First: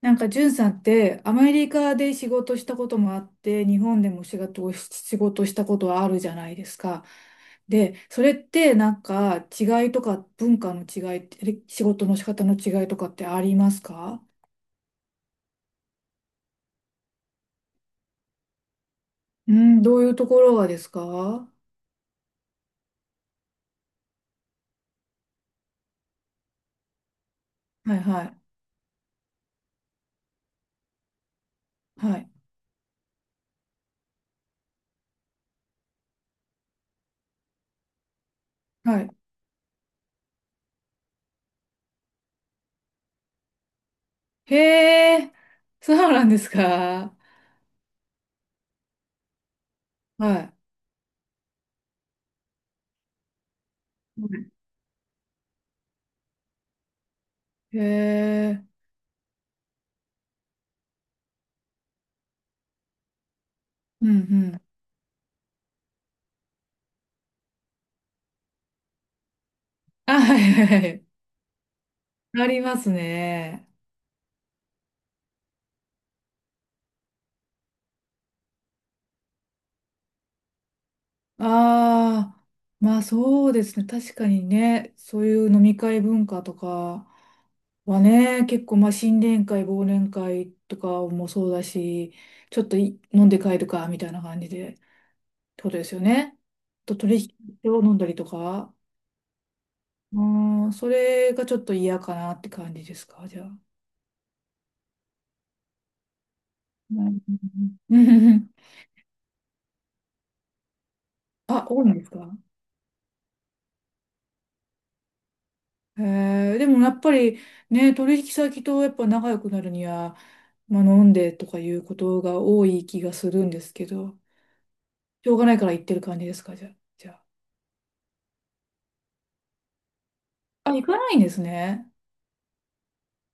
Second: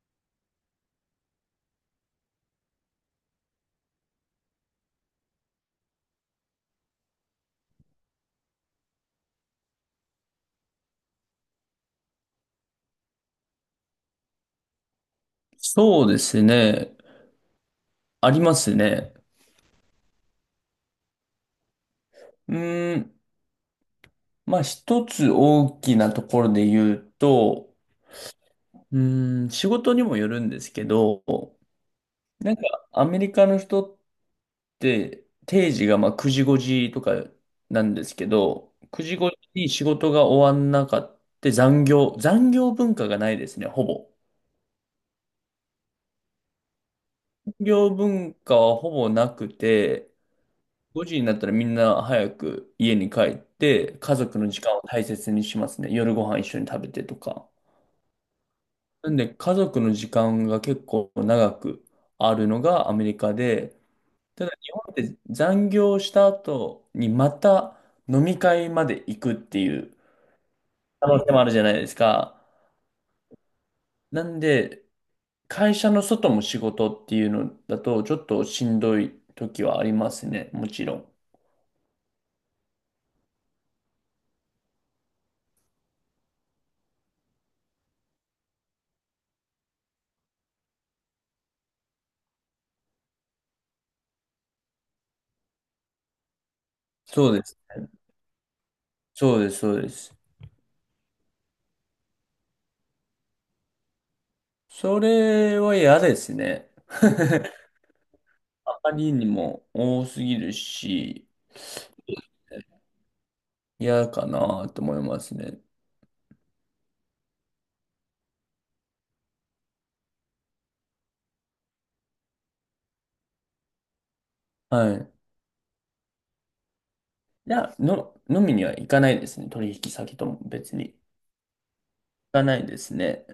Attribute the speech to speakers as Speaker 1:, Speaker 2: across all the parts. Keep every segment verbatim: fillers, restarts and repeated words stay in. Speaker 1: なんか、んさんって、アメリカで仕事したこともあって、日本でも仕事をし、仕事したことはあるじゃないですか。で、それって、なんか、違いとか、文化の違いって、仕事の仕方の違いとかってありますか？
Speaker 2: そうですね。ありますね。
Speaker 1: うん、どういうところがですか？は
Speaker 2: うーん。まあ、一つ大きなところで言うと、
Speaker 1: いはい。
Speaker 2: うーん、仕事にもよるんですけど、
Speaker 1: はい。
Speaker 2: なんかアメリカの人って定時がまあくじごじとかなんですけど、
Speaker 1: は
Speaker 2: 9
Speaker 1: い。
Speaker 2: 時ごじに仕事が終わんなかって残業、残業文化がないですね、ほぼ。
Speaker 1: へえ、そうなんですか？
Speaker 2: 残業文化はほぼなくて、
Speaker 1: はい。
Speaker 2: ごじになったらみんな早く家に帰って、家族の時間を大切にしますね。夜ご飯一緒に食べてとか。
Speaker 1: へえ、
Speaker 2: なんで、家族の時間が結構長くあるのがアメリカで、
Speaker 1: うんう
Speaker 2: ただ
Speaker 1: ん。
Speaker 2: 日本って残業した後にまた飲み会まで行くっていう
Speaker 1: あ、はいはいはい。
Speaker 2: 可能性もあるじゃないですか。
Speaker 1: ありますね。
Speaker 2: なんで、会社の外も仕事っていうのだと、ちょっとしんどい時はありますね。もちろん。
Speaker 1: ああ、まあそうですね。確かにね、そういう飲み会文化とかはね、結構まあ新年会、忘年会とかもそうだし、ちょっとい飲んで帰るかみたいな感じで、ってことですよね。と
Speaker 2: そ
Speaker 1: 取
Speaker 2: うです
Speaker 1: 引を
Speaker 2: ね。
Speaker 1: 飲んだりとか、
Speaker 2: そうです、そうです。
Speaker 1: うん、それがちょっと嫌かなって感じですか、じゃあ。
Speaker 2: それは嫌ですね。
Speaker 1: う ん、
Speaker 2: あまりにも多すぎるし、
Speaker 1: あ、多いんですか？
Speaker 2: 嫌かなと思いますね。
Speaker 1: へえ、でもやっぱりね、取引先とやっぱ仲良くなるには、まあ、飲んでとかいうことが多い気がするんですけど、
Speaker 2: はい。
Speaker 1: しょうがないから行ってる感じですか、じゃあ。じゃ
Speaker 2: いや、の、飲みには行かないですね。取引先とも
Speaker 1: あ、あ、
Speaker 2: 別
Speaker 1: 行
Speaker 2: に。行
Speaker 1: かないんですね。
Speaker 2: かないですね。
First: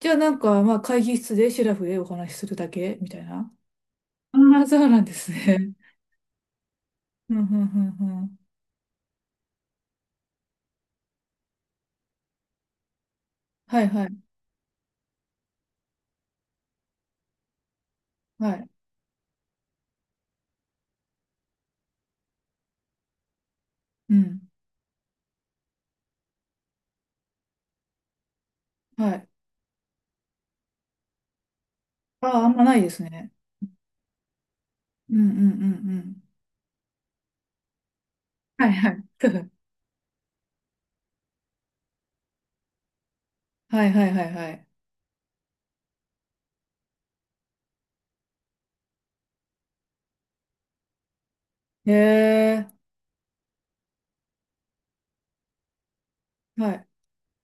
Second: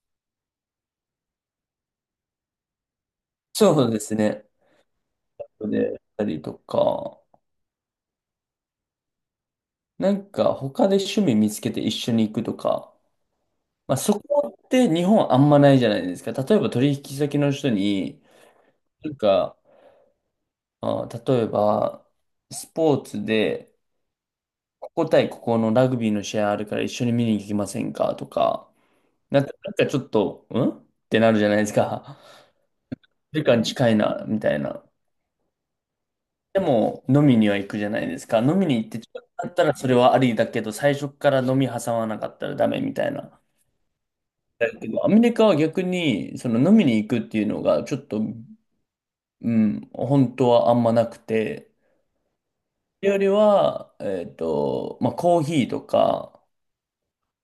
Speaker 1: じゃあなんか、まあ、会議室でシラフでお話しするだけみたいな。
Speaker 2: そうです
Speaker 1: あ
Speaker 2: ね。
Speaker 1: あ、そうなんですね。
Speaker 2: で、やったりとか、
Speaker 1: うん、うん、うん、うん。
Speaker 2: なんか他で趣味見つけて一緒に行くとか、
Speaker 1: はい、
Speaker 2: まあ
Speaker 1: は
Speaker 2: そ
Speaker 1: い、
Speaker 2: こって日本あんまないじゃないですか。例えば取引先の人に、
Speaker 1: はい。
Speaker 2: なんか、あ、例えば、スポーツで、
Speaker 1: うん、
Speaker 2: ここ対ここのラグビーの試合あるから一緒に見に行きませんかとか、
Speaker 1: はい。
Speaker 2: なんか、なんかちょっと、んってなるじゃないですか。
Speaker 1: ああ、あんまないですね。
Speaker 2: 時間近いな、みたいな。
Speaker 1: うん、うん、うん、うん。
Speaker 2: でも、飲みには行くじゃないですか。飲
Speaker 1: は
Speaker 2: み
Speaker 1: い、
Speaker 2: に行
Speaker 1: は
Speaker 2: っ
Speaker 1: い。
Speaker 2: て近くなった らそれはありだけど、最初から飲み挟まなかったらダメみたいな。
Speaker 1: はい、はい、はい、はい。
Speaker 2: だけど、アメリカは逆に、その飲みに行くっていうのが、ちょっと、うん、本当はあんまなくて、
Speaker 1: へえ、
Speaker 2: よりは、えっと、まあ、コーヒーとか、
Speaker 1: はい、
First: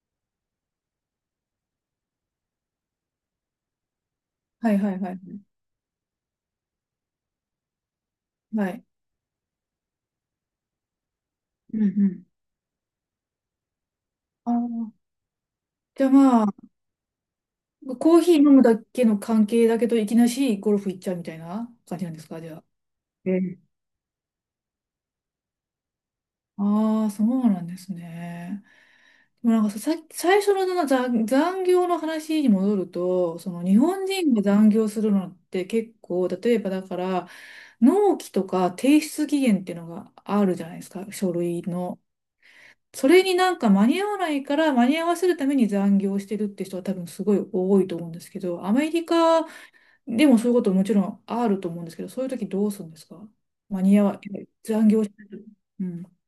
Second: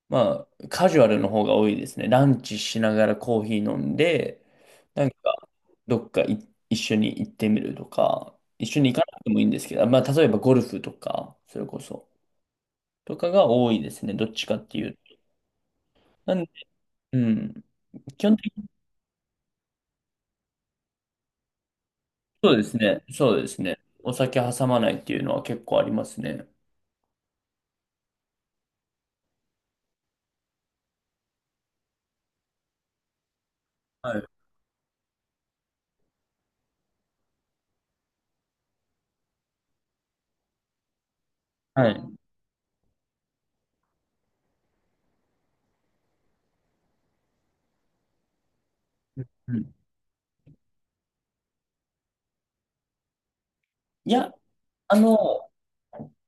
Speaker 2: まあ、カジュアルの方が多いですね。ランチしながらコーヒー飲んで、
Speaker 1: はい、はい、
Speaker 2: なん
Speaker 1: はいは
Speaker 2: か
Speaker 1: い。
Speaker 2: どっかい一緒に行ってみるとか、一
Speaker 1: は
Speaker 2: 緒
Speaker 1: い、
Speaker 2: に行かなくてもいいんですけど、まあ、例えばゴルフとか、それ
Speaker 1: う
Speaker 2: こ
Speaker 1: んう
Speaker 2: そ、
Speaker 1: ん。
Speaker 2: とかが多いですね。どっち
Speaker 1: あ
Speaker 2: かってい
Speaker 1: ー、
Speaker 2: うと。
Speaker 1: じゃあ
Speaker 2: な
Speaker 1: ま
Speaker 2: んで、
Speaker 1: あ、
Speaker 2: うん。
Speaker 1: コー
Speaker 2: 基
Speaker 1: ヒー
Speaker 2: 本
Speaker 1: 飲
Speaker 2: 的
Speaker 1: む
Speaker 2: に
Speaker 1: だけの関係だけど、いきなしゴルフ行っちゃうみたいな感じなんですか、じ
Speaker 2: そ
Speaker 1: ゃ
Speaker 2: うで
Speaker 1: あ。
Speaker 2: すね。
Speaker 1: え
Speaker 2: そうで
Speaker 1: え。
Speaker 2: すね。お酒挟まないっていうのは結構ありますね。
Speaker 1: ああ、そうなんですね。でもなんかさ、さ最初のその残、残業の話に戻ると、その日本
Speaker 2: はい。
Speaker 1: 人が残業するのって結構、例えばだから、納期とか提出期限っていうのがあるじゃないですか、書類
Speaker 2: は
Speaker 1: の。
Speaker 2: い。
Speaker 1: それになんか間に合わないから間に合わせるために残業してるって人は多分すごい多いと思うんですけど、アメリカ
Speaker 2: うん。
Speaker 1: でもそういうこともちろんあると思うんですけど、そういう時どうするんですか？間に合
Speaker 2: い
Speaker 1: わ、
Speaker 2: や、
Speaker 1: 残
Speaker 2: あ
Speaker 1: 業してる。
Speaker 2: の、
Speaker 1: うん。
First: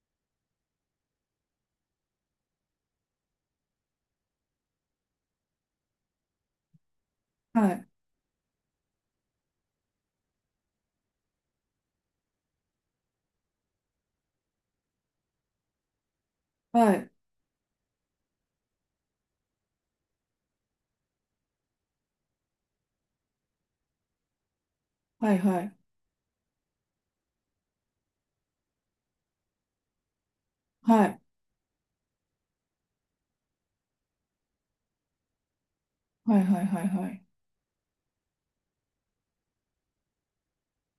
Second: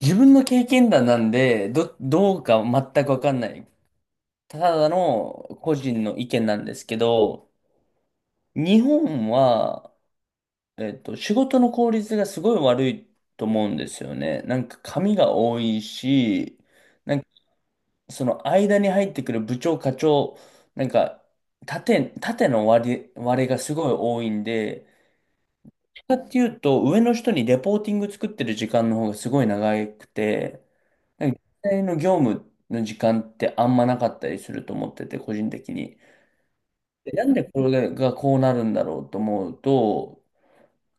Speaker 2: 自分の経験談なんで、ど、どうか全くわかんない。ただの個人の意見なんですけど、
Speaker 1: はい。
Speaker 2: 日本は、えっと、仕事の効率がすごい悪いと思うんですよね。なんか紙が多いし、
Speaker 1: はい。
Speaker 2: なんかその間に入ってくる部長、課長、なんか縦、縦の割れ、割れがすごい多いんで、
Speaker 1: はい。はい。
Speaker 2: かっていうと上の人にレポーティング作ってる時間の方がすごい長くて、
Speaker 1: はい。
Speaker 2: なんか実際の業務の時間ってあんまなかったりすると思ってて、個人的に。
Speaker 1: はい。はい。はい。は
Speaker 2: でな
Speaker 1: い。
Speaker 2: んでこれがこうなるんだろうと思うと、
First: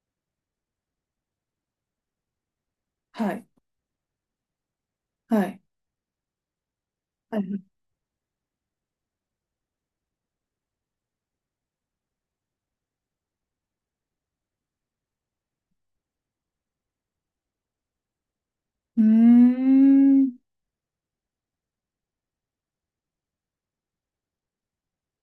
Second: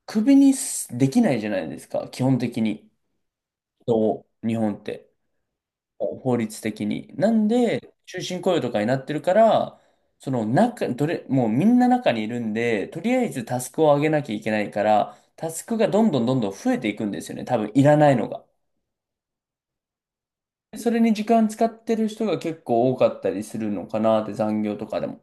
Speaker 2: 首にすできないじゃないですか、基本的に。
Speaker 1: はい。
Speaker 2: 人を日本って、
Speaker 1: はい。
Speaker 2: 法律的に。な
Speaker 1: は
Speaker 2: ん
Speaker 1: い。
Speaker 2: で、終身雇用とかになってるから、その中、どれ、もうみんな中にいるんで、とりあえずタスクを上げなきゃいけないから、タスクがどんどんどんどん増えていくんですよね、多分いらないのが。
Speaker 1: うーん。
Speaker 2: それに時間使ってる人が結構多かったりするのかなって、残業とかでも。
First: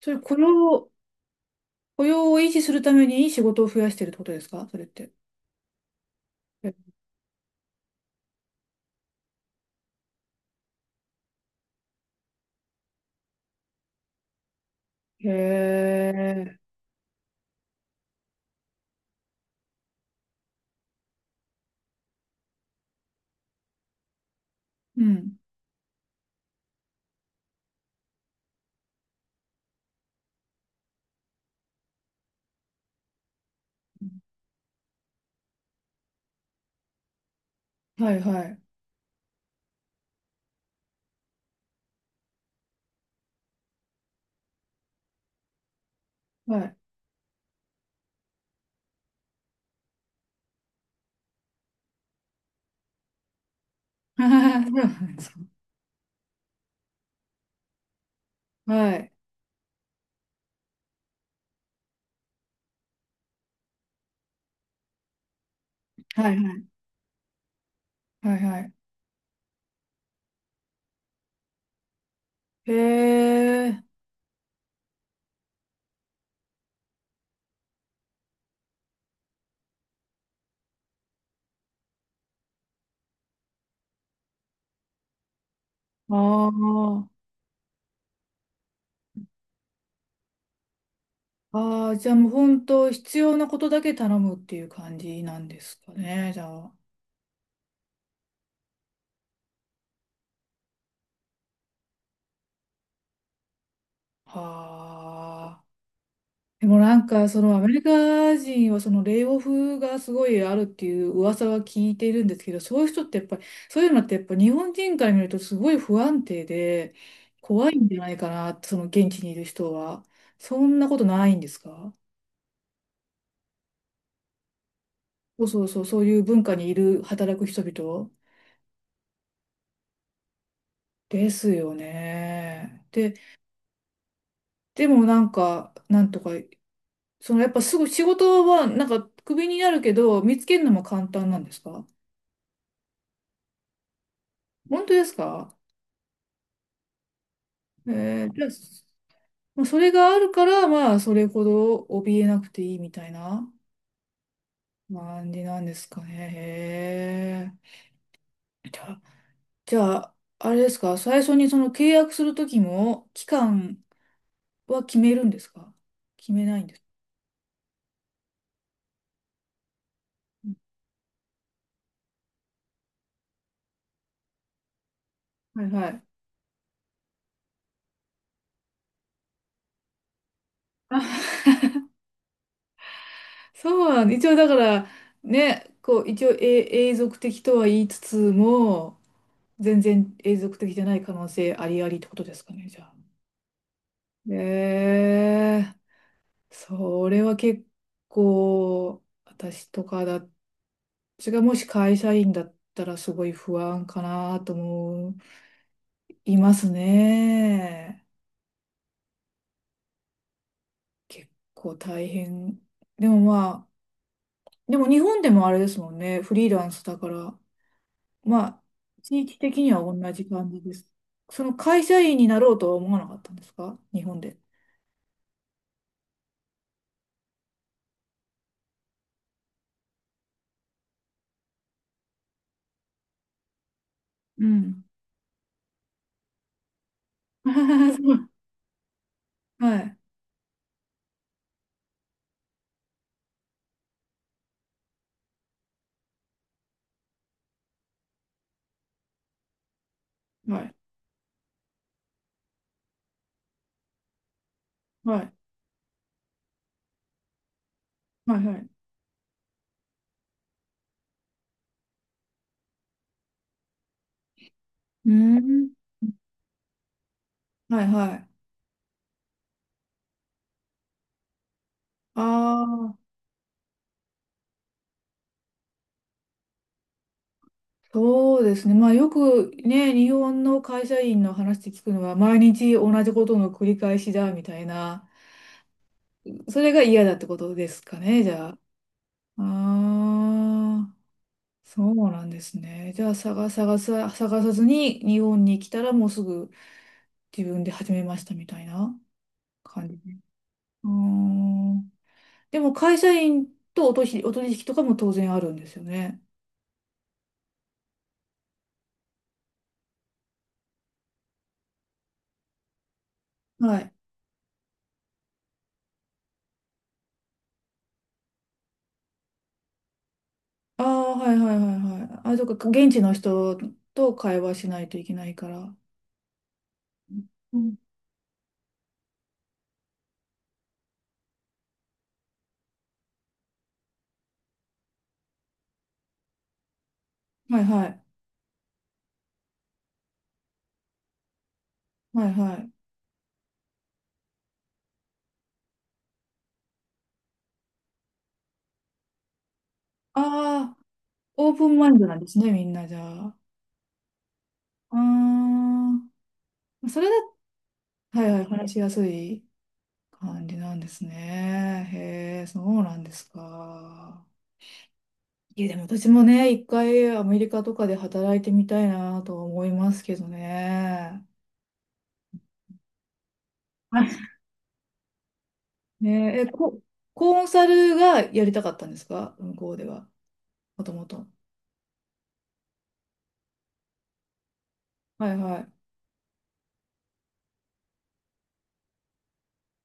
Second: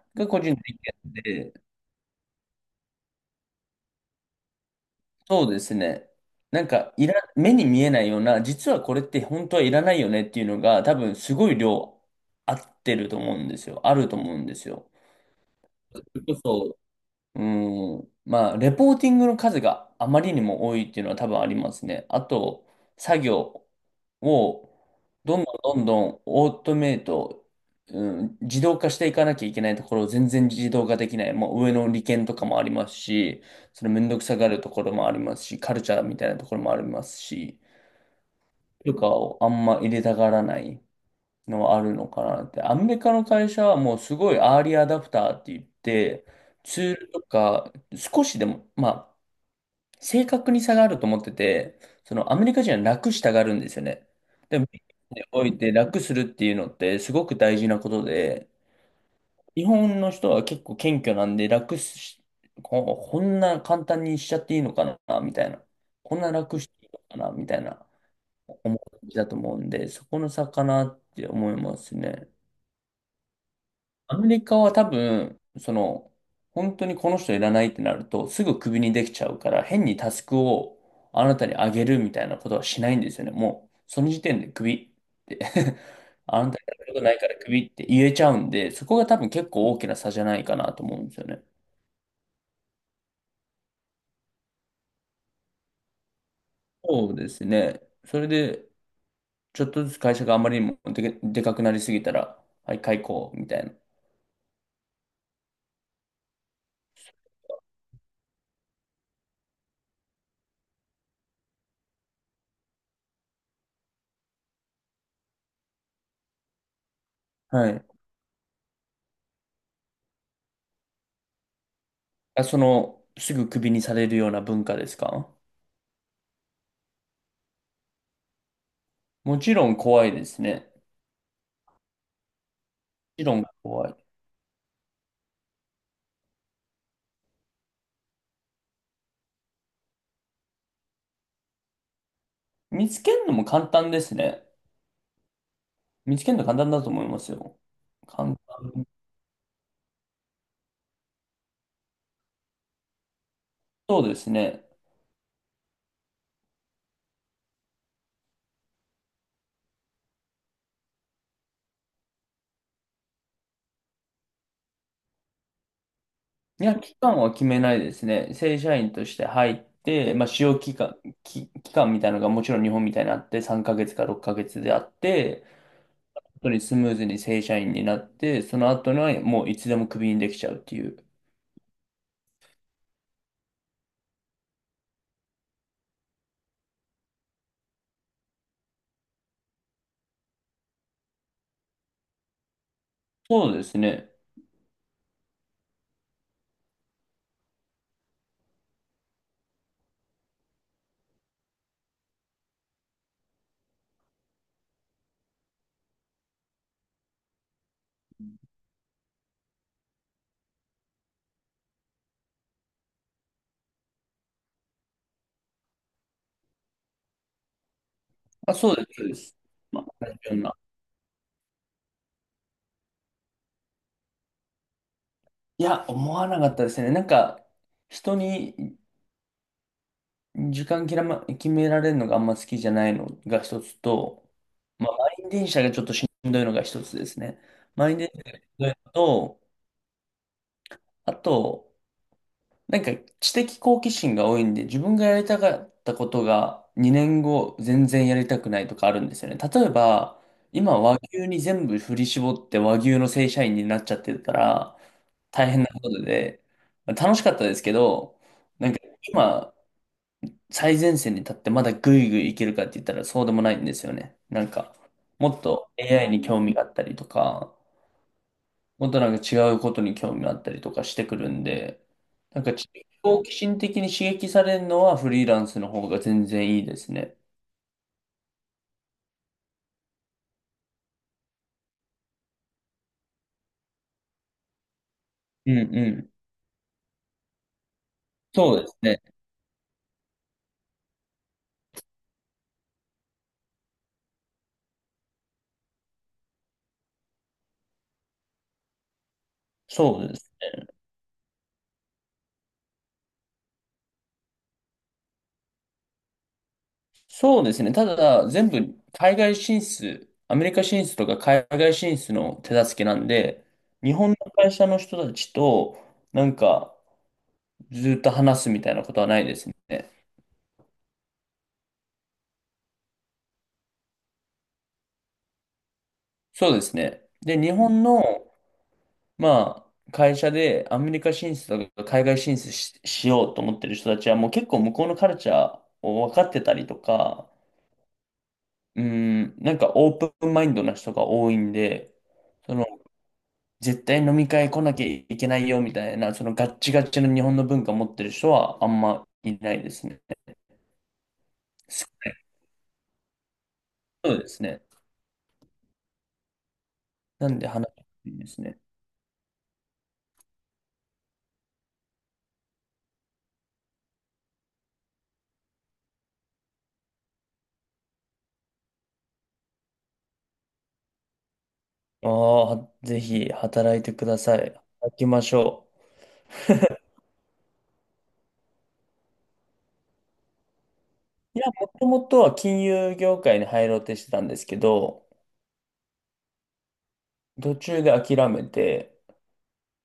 Speaker 1: それ
Speaker 2: が
Speaker 1: 雇
Speaker 2: 個人的
Speaker 1: 用、
Speaker 2: なんで
Speaker 1: 雇用を維持するためにいい仕事を増やしてるってことですか、それって。
Speaker 2: そうですね。なん
Speaker 1: へ、
Speaker 2: か、いら、目に見えないような、実はこれって本当はいらないよねっていうのが、多分すごい量合ってると思うんですよ。あると思うんですよ。
Speaker 1: へ
Speaker 2: それ
Speaker 1: え。
Speaker 2: こうん。まあ、レポーティングの数があまりにも多いっていうのは多分ありますね。あと、作業を
Speaker 1: うん。
Speaker 2: どんどんどんどんオートメイト、うん、自動化していかなきゃいけないところを全然自動化できない。もう上の利権とかもありますし、それめんどくさがるところもありますし、カルチャーみたいなところもありますし、
Speaker 1: はい。はい。
Speaker 2: とかをあんま入れたがらない。のはあるのかなって。アメリカの会社はもうすごいアーリーアダプターって言って、
Speaker 1: はい。
Speaker 2: ツールとか少しでも、まあ、正確に差があると思ってて、そのアメリカ人は楽したがるんですよね。
Speaker 1: そう
Speaker 2: で
Speaker 1: な
Speaker 2: も、
Speaker 1: んで
Speaker 2: に
Speaker 1: すか？
Speaker 2: おいて楽するっていうのってすごく大事なことで、
Speaker 1: はい。
Speaker 2: 日本の人は結構謙虚なんで楽し、ここんな簡単にしちゃっていいのかな、みたいな。こん
Speaker 1: は
Speaker 2: な
Speaker 1: い。は
Speaker 2: 楽し
Speaker 1: い。
Speaker 2: ていいのかな、みたいな
Speaker 1: はい。はい、
Speaker 2: 思いだと思うんで、そこの差かなって思いますね。
Speaker 1: へえ。
Speaker 2: アメリカは多分、その、本当にこの人いらないってなると、すぐクビにできちゃうから、変にタスクをあなたにあげるみたいなことはしないんですよね。もう、その時点でクビって あ
Speaker 1: あ
Speaker 2: なたにやることない
Speaker 1: あ。
Speaker 2: からクビって言えちゃうんで、そこが多分結構大きな差じゃないかなと思うんですよね。
Speaker 1: ああ、じゃあもう本当必要なことだけ頼むっていう感じなんですかね、じゃあ。
Speaker 2: そうですね。それで、ちょっとずつ会社があまりにもでけ、でかくなりすぎたら、はい、解雇みたいな。
Speaker 1: はあ。でもなんかそのアメリカ人はそのレイオフがすごいあるっていう噂は聞いているんですけど、そういう人ってやっぱり、そういうのってやっぱ日本人から見るとすごい不安定で
Speaker 2: は
Speaker 1: 怖い
Speaker 2: い。
Speaker 1: んじゃないかなって、その現地にいる人は。そんなことないんですか？
Speaker 2: あ、その、すぐクビにされるような文化ですか？
Speaker 1: そうそうそう、そういう文化にいる働く人々
Speaker 2: もちろん怖いですね。
Speaker 1: ですよね。で、
Speaker 2: 理論が怖い。
Speaker 1: でもなんか、なんとかそのやっぱすぐ仕事はなんかクビになるけど、見つけるのも簡単なんですか？
Speaker 2: 見つけるのも簡単ですね。
Speaker 1: 本当ですか？
Speaker 2: 見つけるの簡単だと思いますよ。
Speaker 1: えー、
Speaker 2: 簡
Speaker 1: じゃあ、
Speaker 2: 単。
Speaker 1: まあそれがあるから、まあ、それほど怯えなくていいみたいな
Speaker 2: そうですね。
Speaker 1: 感じなんですかね。へえ。じゃあ、じゃあ、あれですか、最初にその契約するときも、期間は決めるんですか？決めない
Speaker 2: い
Speaker 1: ん
Speaker 2: や、
Speaker 1: です
Speaker 2: 期間は決めないですね。正社員として入って、まあ、使用期間、き期間みたいなのがもちろん日本みたいにあって、さんかげつかろっかげつであって、
Speaker 1: か？はいはい。
Speaker 2: 本当にスムーズに正社員になって、その後にはもういつでもクビにできちゃうっていう。
Speaker 1: そうなん、一応だから、ね、こう、一応永永続的とは言いつつも、全然永続的じゃない可能性ありありってことですかね、じゃあ。
Speaker 2: そうですね。
Speaker 1: えー、それは結構、私とかだ、私がもし会社員だったらすごい不安かなと思いますね。結構大変。でもまあ、でも日本でもあれですもんね、フリーランスだから、ま
Speaker 2: あ、
Speaker 1: あ、
Speaker 2: そうです、そうで
Speaker 1: 地
Speaker 2: す。
Speaker 1: 域的には
Speaker 2: まあ、同
Speaker 1: 同
Speaker 2: じ
Speaker 1: じ
Speaker 2: よう
Speaker 1: 感
Speaker 2: な。
Speaker 1: じです。その会社員になろうとは思わなかったんですか、日本で。
Speaker 2: いや、思わなかったですね。なんか、人に時間決ま、決められるのがあんま好きじゃないのが一つと、
Speaker 1: うん。
Speaker 2: まあ、満員電車がちょっとしんどいのが一つですね。満員電車 がしんどいのと、
Speaker 1: はい。
Speaker 2: あと、なんか知的好奇心が多いんで、自分がやりたかったことがにねんご全然やりたくないとかあるんですよね。例えば、
Speaker 1: はい。
Speaker 2: 今和牛に全部振り絞って和牛の正社員になっちゃってるから、
Speaker 1: はい。
Speaker 2: 大変なことで、まあ楽しかったですけど、
Speaker 1: はい。はい。
Speaker 2: なんか今、最前線に立ってまだぐいぐいいけるかって言ったらそうでもないんですよね。なんか、
Speaker 1: うー
Speaker 2: もっ
Speaker 1: ん。
Speaker 2: と エーアイ に興味があったりとか、
Speaker 1: はいはい。
Speaker 2: もっとなんか違うことに興味があったりとかしてくるんで、なんか
Speaker 1: あ
Speaker 2: ち
Speaker 1: あ、
Speaker 2: 好奇心的に刺激されるのはフリーランスの方が全然いいですね。
Speaker 1: そうですね。まあよくね、日本の会社員の話で聞くのは、毎日同じことの繰り返しだみたいな、
Speaker 2: うんうん。
Speaker 1: それが嫌だってことですかね、じゃ
Speaker 2: そ
Speaker 1: あ。
Speaker 2: うですね。
Speaker 1: ああ、そうなんですね。じゃあ探探さ、探さずに日本に来たらもうすぐ自分で始めましたみたいな感じ
Speaker 2: そう
Speaker 1: で。
Speaker 2: です。
Speaker 1: うーん。でも会社員とお取引、お取引とかも当然あるんですよね。
Speaker 2: そうですね。ただ、全部海外進出、アメリカ進出とか海外進出の手助けなんで、
Speaker 1: はい。
Speaker 2: 日本の会社の人たちと、なんか、ずっと話すみたいなことはないですね。
Speaker 1: ああ、はいはいはいはい。あ、そっか、現地の人と会話しないといけないから。
Speaker 2: そうですね。で、日
Speaker 1: うん。
Speaker 2: 本の、まあ、会社でアメリカ進出とか海外進出し、しようと思ってる人たちはもう結構向こうのカルチャーを分かってたりとか、
Speaker 1: はいはい。
Speaker 2: うん、なんかオープンマインドな人が多いんで、
Speaker 1: はいは
Speaker 2: その
Speaker 1: い。
Speaker 2: 絶対飲み会来なきゃいけないよみたいな、そのガッチガチの日本の文化を持ってる人はあんまいないですね。
Speaker 1: ああ、オープンマインドなんですね、みんなじゃあ。
Speaker 2: そうですね。
Speaker 1: ああ、それだ、
Speaker 2: なんで話しやすい
Speaker 1: は
Speaker 2: で
Speaker 1: いは
Speaker 2: す
Speaker 1: い、
Speaker 2: ね。
Speaker 1: 話しやすい感じなんですね。へえ、そうなんですか。いや、でも私もね、一回アメリカとかで働いてみたいなと思いますけどね。
Speaker 2: ああ、ぜひ働いて
Speaker 1: は
Speaker 2: く
Speaker 1: い、
Speaker 2: ださい。働きましょ
Speaker 1: ねえ、えこコンサルがやりたかったんですか、向こうでは。もともと。
Speaker 2: う。いや、もともとは金融業界に入ろうとしてたんですけど、
Speaker 1: はいは
Speaker 2: 途中で諦めて、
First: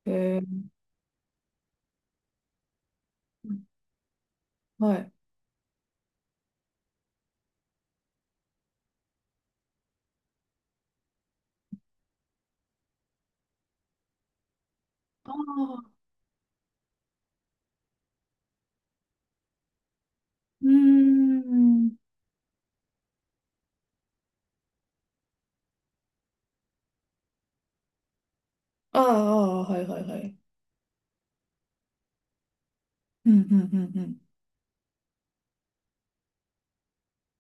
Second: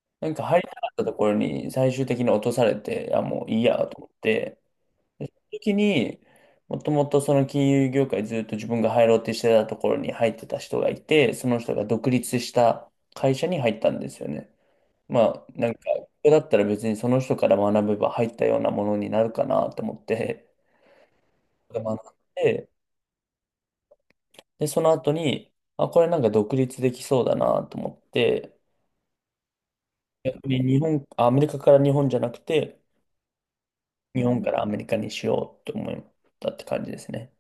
Speaker 1: い。
Speaker 2: なん
Speaker 1: え
Speaker 2: か
Speaker 1: ー、
Speaker 2: 入りたかったところに最終的に落とされて、あ、もういいやと思って、
Speaker 1: はい。
Speaker 2: でその時に、もともとその金融業界ずっと自分が入ろうとしてたところに入ってた人がいて、その人が独立した会社に入ったんですよね。ま
Speaker 1: あ
Speaker 2: あ、なんか、
Speaker 1: あ、
Speaker 2: ここだったら別にその人から学べば入ったようなものになるかなと思って、
Speaker 1: うー
Speaker 2: で
Speaker 1: ん。
Speaker 2: 学んで、で、その後に、あ、これなんか独立できそうだなと思って、
Speaker 1: ああ、ああはいはいはい。
Speaker 2: 逆に日本、あアメリカから日本じゃなくて、
Speaker 1: うんうんうんうん。
Speaker 2: 日本からアメリカにしようと思ったって感じですね。